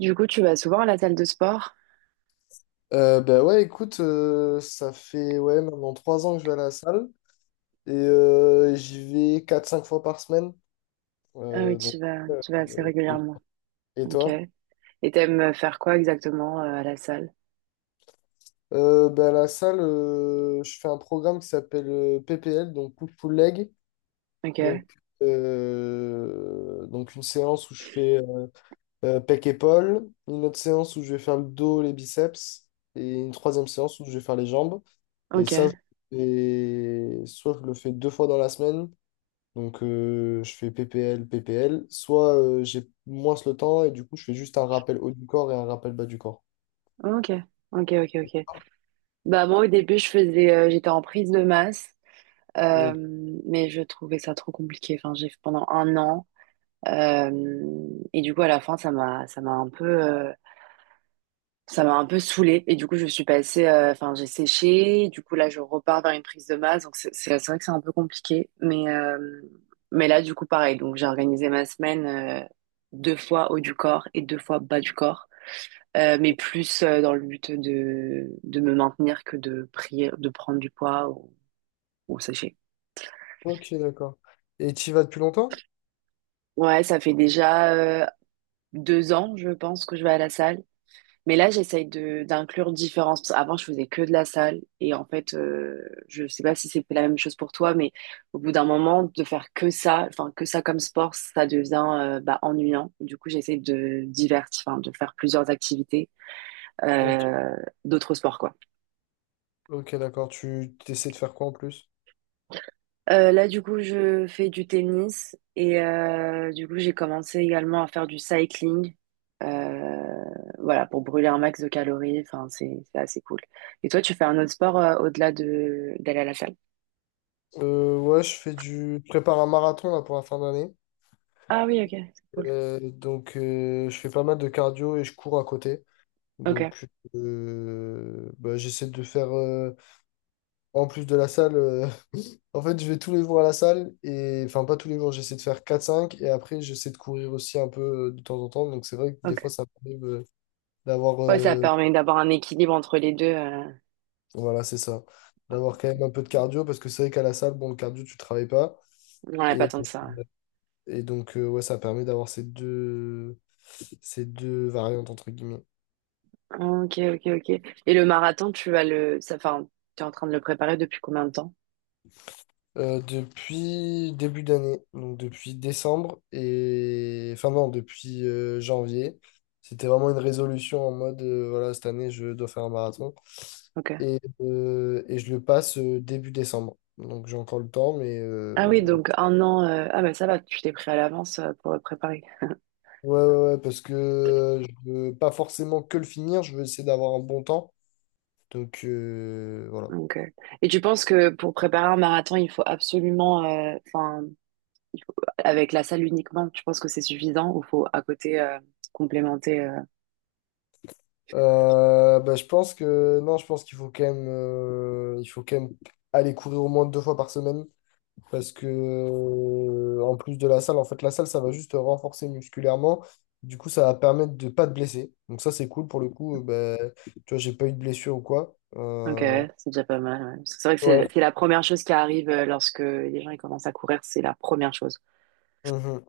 Du coup, tu vas souvent à la salle de sport? Bah ouais, écoute, ça fait ouais, maintenant 3 ans que je vais à la salle et j'y vais quatre, cinq fois par semaine. Ah oui, Donc, euh, tu vas assez régulièrement. et Ok. toi? Et t'aimes faire quoi exactement à la salle? Bah, à la salle, je fais un programme qui s'appelle PPL, donc Push Pull Leg. Donc, Ok. donc une séance où je fais pec épaule, une autre séance où je vais faire le dos, les biceps et une troisième séance où je vais faire les jambes. Et ça, Ok. je le soit je le fais 2 fois dans la semaine. Donc, je fais PPL, PPL. Soit j'ai moins le temps et du coup, je fais juste un rappel haut du corps et un rappel bas du corps. Ok. Ok. Ok. Ok. Bah moi, au début, je faisais, j'étais en prise de masse, euh, Donc, mais je trouvais ça trop compliqué. Enfin, j'ai fait pendant 1 an, et du coup, à la fin, ça m'a un peu, ça m'a un peu saoulée et du coup je suis passée, enfin j'ai séché, du coup là je repars vers une prise de masse, donc c'est vrai que c'est un peu compliqué, mais là du coup pareil, donc j'ai organisé ma semaine deux fois haut du corps et deux fois bas du corps, mais plus dans le but de me maintenir que de prier, de prendre du poids ou sécher. ok, d'accord. Et tu y vas depuis longtemps? Ouais, ça fait déjà 2 ans je pense que je vais à la salle. Mais là, j'essaye de d'inclure différents, parce que avant, je faisais que de la salle. Et en fait, je sais pas si c'était la même chose pour toi, mais au bout d'un moment, de faire que ça, enfin, que ça comme sport, ça devient bah, ennuyant. Du coup, j'essaie de divertir, enfin, de faire plusieurs activités, Ok. euh, d'autres sports, quoi. Ok, d'accord. Tu essaies de faire quoi en plus? Là, du coup, je fais du tennis et du coup, j'ai commencé également à faire du cycling. Euh, voilà, pour brûler un max de calories. Enfin, c'est assez cool. Et toi, tu fais un autre sport au-delà de d'aller à la salle? Ouais, Je prépare un marathon là, pour la fin d'année. Ah oui, ok, c'est cool. Donc, je fais pas mal de cardio et je cours à côté. Ok, Donc, bah, j'essaie de faire, en plus de la salle, en fait, je vais tous les jours à la salle et enfin pas tous les jours, j'essaie de faire quatre, cinq et après j'essaie de courir aussi un peu de temps en temps. Donc c'est vrai que des ok. fois ça m'arrive d'avoir Ouais, ça permet d'avoir un équilibre entre les deux. Voilà, c'est ça. D'avoir quand même un peu de cardio parce que c'est vrai qu'à la salle, bon, le cardio tu travailles pas On n'a pas et, tant de ça. et donc ouais, ça permet d'avoir ces deux variantes entre guillemets. Ok, ok, ok. Et le marathon, tu vas le, ça, enfin, tu es en train de le préparer depuis combien de temps? Depuis début d'année, donc depuis décembre et enfin non, depuis janvier. C'était vraiment une résolution en mode voilà, cette année je dois faire un marathon Ok. et je le passe début décembre. Donc j'ai encore le temps, mais Ah oui, donc 1 an. Ah bah ça va, tu t'es pris à l'avance pour le préparer. ouais, ouais, ouais, parce que je veux pas forcément que le finir, je veux essayer d'avoir un bon temps. Donc voilà. Ok. Et tu penses que pour préparer un marathon, il faut absolument, enfin, il faut- avec la salle uniquement, tu penses que c'est suffisant ou faut à côté complémenter Bah, je pense que non, je pense qu'il faut quand même, il faut quand même aller courir au moins 2 fois par semaine. Parce que, en plus de la salle, en fait, la salle, ça va juste te renforcer musculairement. Du coup, ça va permettre de pas te blesser. Donc, ça, c'est cool pour le coup. Ben, tu vois, j'ai pas eu de blessure ou quoi. Ok, ouais, c'est déjà pas mal, ouais. Parce que c'est vrai que Ouais. c'est la première chose qui arrive lorsque les gens ils commencent à courir, c'est la première chose. Mhm.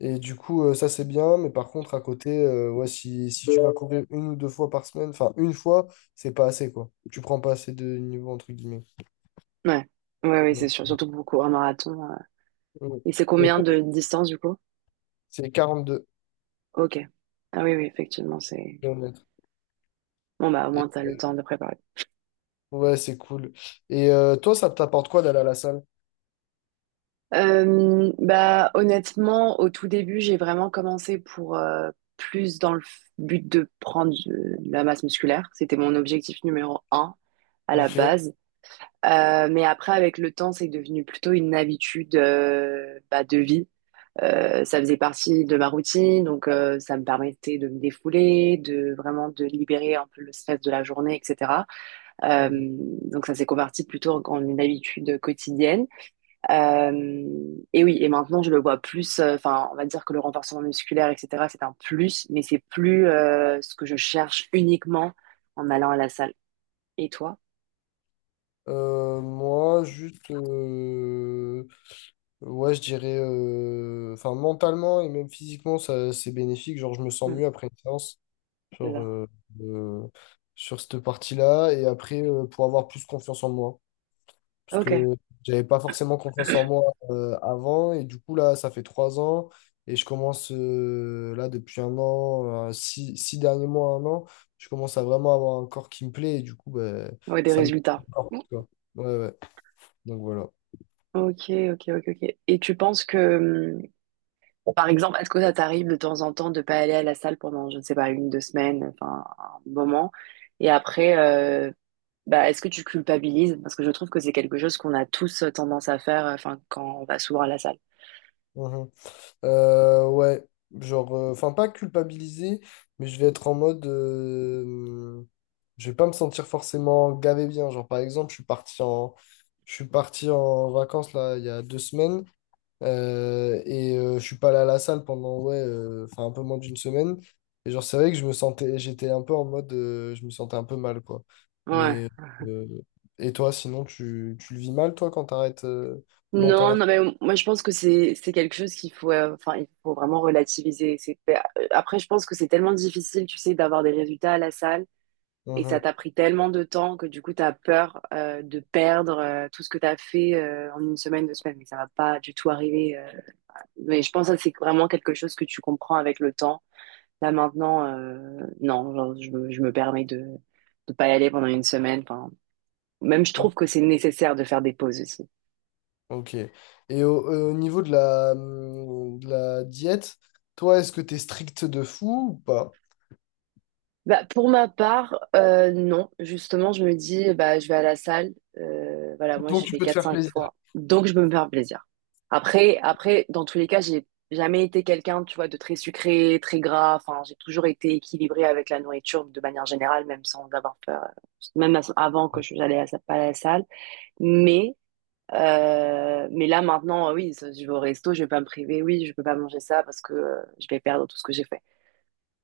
Et du coup, ça, c'est bien. Mais par contre, à côté, ouais, si tu vas courir une ou deux fois par semaine, enfin, une fois, c'est pas assez, quoi. Tu prends pas assez de niveau, entre guillemets. Ouais, ouais, oui, c'est Donc, sûr. Surtout pour courir un marathon. Ouais. Et c'est Et combien toi, de distance du coup? c'est 42 Ok. Ah oui, oui, effectivement, c'est km. bon. Bah au moins Et- t'as le temps de préparer. ouais, c'est cool. Et toi, ça t'apporte quoi d'aller à la salle? Bah, honnêtement, au tout début, j'ai vraiment commencé pour plus dans le but de prendre de la masse musculaire. C'était mon objectif numéro 1 à la Ok. base. Mais après, avec le temps, c'est devenu plutôt une habitude bah, de vie. Ça faisait partie de ma routine, donc ça me permettait de me défouler, de vraiment de libérer un peu le stress de la journée, etc. Donc ça s'est converti plutôt en une habitude quotidienne. Et oui, et maintenant je le vois plus, enfin on va dire que le renforcement musculaire, etc., c'est un plus, mais c'est plus ce que je cherche uniquement en allant à la salle. Et toi? Moi, juste, ouais, je dirais, enfin, mentalement et même physiquement, ça, c'est bénéfique. Genre, je me sens Hmm, mieux après une séance c'est sur, ça. euh, euh, sur cette partie-là. Et après, pour avoir plus confiance en moi. Parce Ok, que j'avais pas forcément confiance en moi avant. Et du coup, là, ça fait 3 ans. Et je commence, là, depuis un an, six derniers mois, un an, je commence à vraiment avoir un corps qui me plaît. Et du coup, ben, ouais, des ça me. résultats. Ouais, ouais. Donc voilà. Ok, ok, ok, ok. Et tu penses que, par exemple, est-ce que ça t'arrive de temps en temps de pas aller à la salle pendant, je ne sais pas, une, deux semaines, enfin un moment, et après, bah, est-ce que tu culpabilises? Parce que je trouve que c'est quelque chose qu'on a tous tendance à faire, enfin quand on va souvent à la salle. Mhm. Ouais, genre, enfin, pas culpabiliser, mais je vais être en mode. Je vais pas me sentir forcément gavé bien. Genre, par exemple, je suis parti en vacances là, il y a 2 semaines et je suis pas allé à la salle pendant, ouais, enfin, un peu moins d'une semaine. Et genre, c'est vrai que je me sentais, j'étais un peu en mode. Je me sentais un peu mal, quoi. Ouais. Mais. euh, et toi, sinon, tu le vis mal, toi, quand t'arrêtes longtemps Non, non, mais moi je pense que c'est quelque chose qu'il faut, enfin il faut vraiment relativiser. C'est, après je pense que c'est tellement difficile, tu sais, d'avoir des résultats à la salle et ça t'a pris tellement de temps que du coup t'as peur de perdre tout ce que t'as fait en 1 semaine, 2 semaines. Mais ça va pas du tout arriver. Mais je pense que ça, c'est vraiment quelque chose que tu comprends avec le temps. Là maintenant, non, genre, je me permets de pas y aller pendant 1 semaine. Enfin, même je là? trouve que c'est nécessaire de faire des pauses aussi. Ok. Et au niveau de la diète, toi, est-ce que t'es strict de fou ou pas? Bah, pour ma part, non. Justement, je me dis, bah, je vais à la salle. Voilà, moi, Donc j'y tu vais peux te quatre faire cinq plaisir. fois. Donc, je peux me faire plaisir. Après, dans tous les cas, j'ai jamais été quelqu'un, tu vois, de très sucré, très gras. Enfin, j'ai toujours été équilibrée avec la nourriture de manière générale, même sans avoir peur, même avant que j'allais pas à la salle. Mais, mais là, maintenant, oui, je vais au resto, je vais pas me priver. Oui, je peux pas manger ça parce que je vais perdre tout ce que j'ai fait.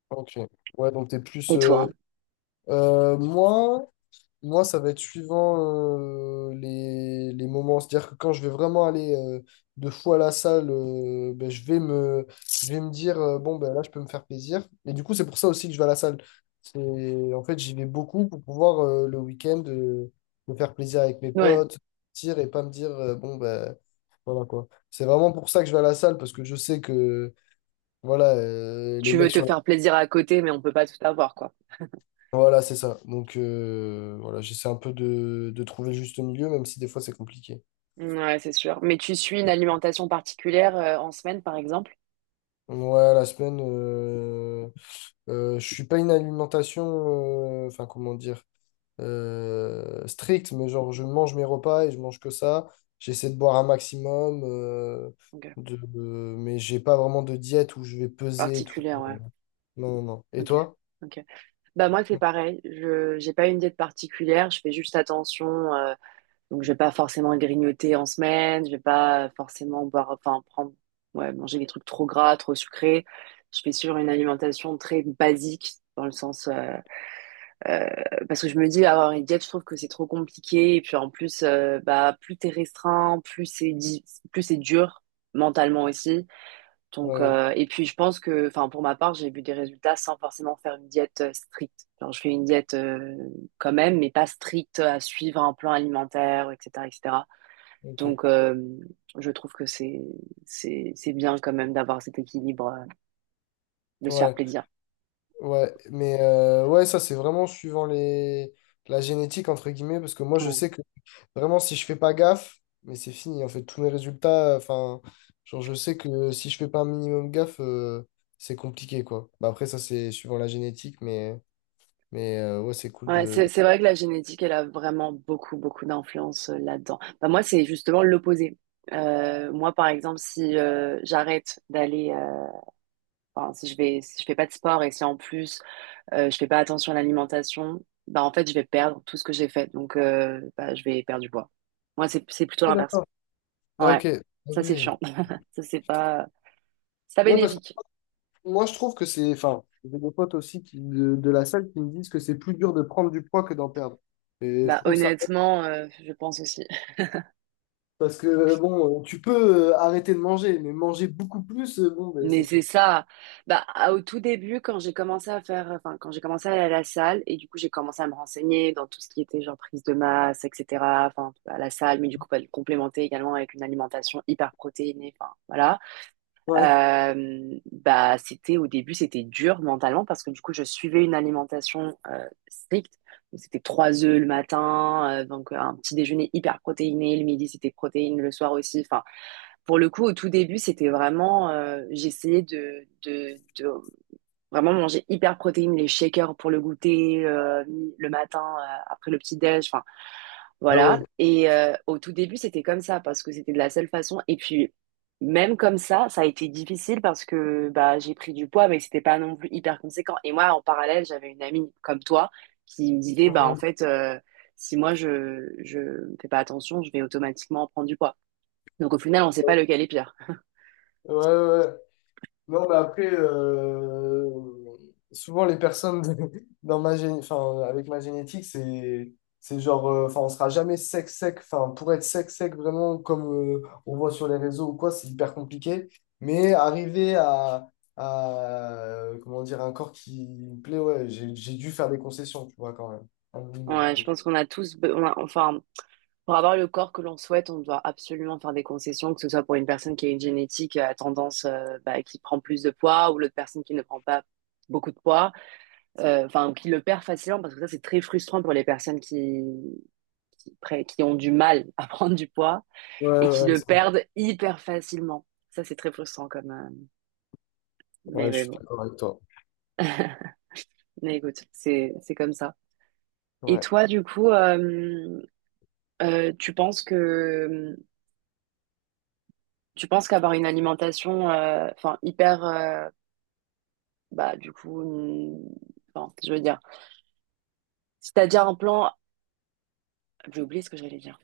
Ok. Ouais, donc t'es plus. Et toi? Euh, moi, Moi, ça va être suivant les moments. C'est-à-dire que quand je vais vraiment aller 2 fois à la salle, ben, je vais me dire, bon, ben, là, je peux me faire plaisir. Et du coup, c'est pour ça aussi que je vais à la salle. C'est, en fait, j'y vais beaucoup pour pouvoir le week-end me faire plaisir avec mes Hein. potes, sortir et pas me dire, bon, ben, voilà quoi. C'est vraiment pour ça que je vais à la salle parce que je sais que, voilà, les Tu mecs veux te sur faire plaisir à côté, mais on peut pas tout avoir, quoi. Voilà, c'est ça. Donc, voilà, j'essaie un peu de trouver le juste milieu, même si des fois c'est compliqué. Ouais, c'est sûr. Mais tu suis une alimentation particulière en semaine, par exemple? Ouais, la semaine, je suis pas une alimentation, enfin, comment dire, stricte, mais genre, je mange mes repas et je mange que ça. J'essaie de boire un maximum, Ok. Mais j'ai pas vraiment de diète où je vais peser et tout. Particulière, ouais. Non, non, non. Et Ok. toi? Ok. Bah moi c'est Ouais, pareil. Je j'ai pas une diète particulière. Je fais juste attention, donc je vais pas forcément grignoter en semaine. Je vais pas forcément boire, enfin prendre, ouais, manger des trucs trop gras, trop sucrés. Je fais sur une alimentation très basique dans le sens. Euh, Parce que je me dis, avoir une diète, je trouve que c'est trop compliqué. Et puis en plus, bah, plus t'es restreint, plus c'est dur mentalement aussi. Donc, ouais, et puis je pense que, enfin, pour ma part, j'ai vu des résultats sans forcément faire une diète stricte. Genre, je fais une diète quand même, mais pas stricte à suivre un plan alimentaire, etc., etc. ok. Donc, je trouve que c'est c'est bien quand même d'avoir cet équilibre, de se faire Ouais. plaisir. Ouais, mais ouais, ça c'est vraiment suivant les la génétique entre guillemets, parce que moi je Ouais. sais que vraiment si je fais pas gaffe, mais c'est fini, en fait, tous mes résultats, enfin, genre je sais que si je fais pas un minimum gaffe, c'est compliqué quoi. Bah, après ça c'est suivant la génétique, mais ouais c'est cool Ouais, de. C'est vrai que la génétique, elle a vraiment beaucoup, beaucoup d'influence là-dedans. Bah, moi, c'est justement l'opposé. Moi, par exemple, si j'arrête d'aller, enfin, si je vais, si je fais pas de sport et si en plus je fais pas attention à l'alimentation, bah en fait, je vais perdre tout ce que j'ai fait. Donc, bah, je vais perdre du poids. Moi, c'est plutôt Ok, l'inverse. d'accord. Ah Ouais, ok. Ah, ça c'est ouais. chiant. Ça c'est pas Ouais, parce que bénéfique. moi je trouve que c'est, enfin, j'ai des potes aussi qui, de la salle qui me disent que c'est plus dur de prendre du poids que d'en perdre. Et je Bah trouve ça. honnêtement, je pense aussi. Parce que, bon, tu peux arrêter de manger, mais manger beaucoup plus, bon, ben, Mais c'est quoi? c'est ça. Bah, au tout début, quand j'ai commencé à faire, enfin, quand j'ai commencé à aller à la salle, et du coup, j'ai commencé à me renseigner dans tout ce qui était genre prise de masse, etc. Enfin, à la salle, mais du coup, pas le complémenter également avec une alimentation hyper protéinée. Enfin, voilà. Ouais, Bah, c'était au début, c'était dur mentalement parce que du coup, je suivais une alimentation stricte. Donc, c'était 3 œufs le matin, donc un petit déjeuner hyper protéiné. Le midi, c'était protéines. Le soir aussi, enfin, pour le coup, au tout début, c'était vraiment, j'essayais de vraiment manger hyper protéines, les shakers pour le goûter le matin après le petit déj, enfin ah voilà. ouais. Et au tout début, c'était comme ça parce que c'était de la seule façon. Et puis même comme ça a été difficile parce que bah j'ai pris du poids, mais c'était pas non plus hyper conséquent. Et moi, en parallèle, j'avais une amie comme toi qui me disait bah en Mhm. fait, si moi je fais pas attention, je vais automatiquement prendre du poids. Donc au final, on sait pas lequel est pire. Ouais, ouais, ouais. Non, mais après, souvent les personnes dans ma enfin, avec ma génétique, c'est genre, enfin, on sera jamais sec, sec. Enfin, pour être sec, sec, vraiment, comme on voit sur les réseaux ou quoi, c'est hyper compliqué. Mais arriver à, comment dire, un corps qui me plaît, ouais, j'ai dû faire des concessions, tu vois, quand même. Un minimum. Ouais, je Donc, pense qu'on a enfin, pour avoir le corps que l'on souhaite, on doit absolument faire des concessions, que ce soit pour une personne qui a une génétique à tendance, bah, qui prend plus de poids, ou l'autre personne qui ne prend pas beaucoup de poids, enfin, ou qui le perd facilement, parce que ça, c'est très frustrant pour les personnes qui, qui ont du mal à prendre du poids ouais, et ouais, qui ouais, le c'est vrai. perdent hyper facilement. Ça, c'est très frustrant comme, Ouais, je mais suis bon. d'accord avec toi. Mais écoute, c'est comme ça. Et Ouais, toi, du coup, tu penses que tu penses qu'avoir une alimentation, enfin, hyper, bah, du coup, enfin, je veux dire, si t'as déjà un plan, j'ai oublié ce que j'allais dire.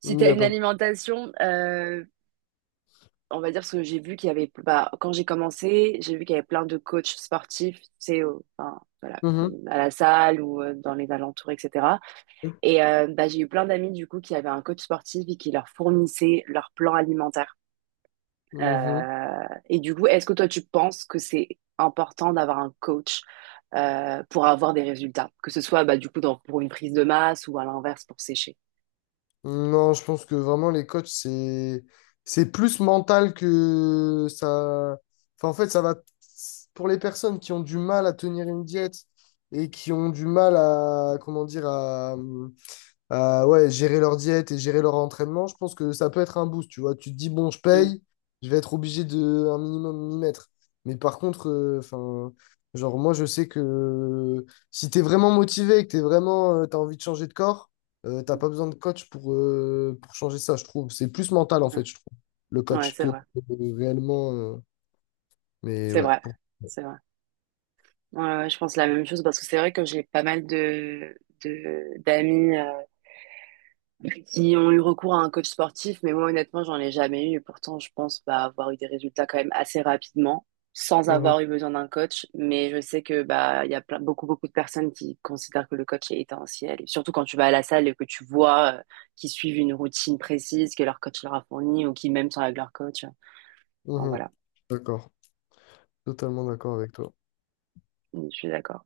Si il n'y t'as a une pas de. alimentation, on va dire ce que j'ai vu qu'il y avait, bah, quand j'ai commencé, j'ai vu qu'il y avait plein de coachs sportifs, tu sais, enfin, voilà, Mhm. à la salle ou dans les alentours, etc. Et bah, j'ai eu plein d'amis, du coup, qui avaient un coach sportif et qui leur fournissait leur plan alimentaire. Mhm. Et du coup, est-ce que toi, tu penses que c'est important d'avoir un coach pour avoir des résultats, que ce soit bah, du coup pour une prise de masse ou à l'inverse pour sécher? Non, je pense que vraiment les coachs, c'est plus mental que ça. Enfin, en fait, ça va pour les personnes qui ont du mal à tenir une diète et qui ont du mal à, comment dire, à, ouais, gérer leur diète et gérer leur entraînement, je pense que ça peut être un boost, tu vois. Tu te dis, bon, je Mm, paye, je vais être obligé de un minimum m'y mettre. Mais par contre, enfin, genre, moi, je sais que si t'es vraiment motivé et que t'es vraiment, t'as envie de changer de corps, t'as mm, pas besoin de coach pour changer ça, je trouve. C'est plus mental, en mm. fait, je trouve, le Ouais, coach, c'est que vrai, réellement. Mais c'est ouais. vrai, c'est vrai. Ouais, ouais, je pense la même chose parce que c'est vrai que j'ai pas mal d'amis qui ont eu recours à un coach sportif, mais moi honnêtement, j'en ai jamais eu. Et pourtant, je pense bah, avoir eu des résultats quand même assez rapidement, sans Mhm, avoir eu besoin d'un coach. Mais je sais que bah il y a plein, beaucoup beaucoup de personnes qui considèrent que le coach est essentiel. Et surtout quand tu vas à la salle et que tu vois qu'ils suivent une routine précise que leur coach leur a fournie ou qui même sont avec leur coach. Enfin, mhm. voilà, D'accord, totalement d'accord avec toi. je suis d'accord.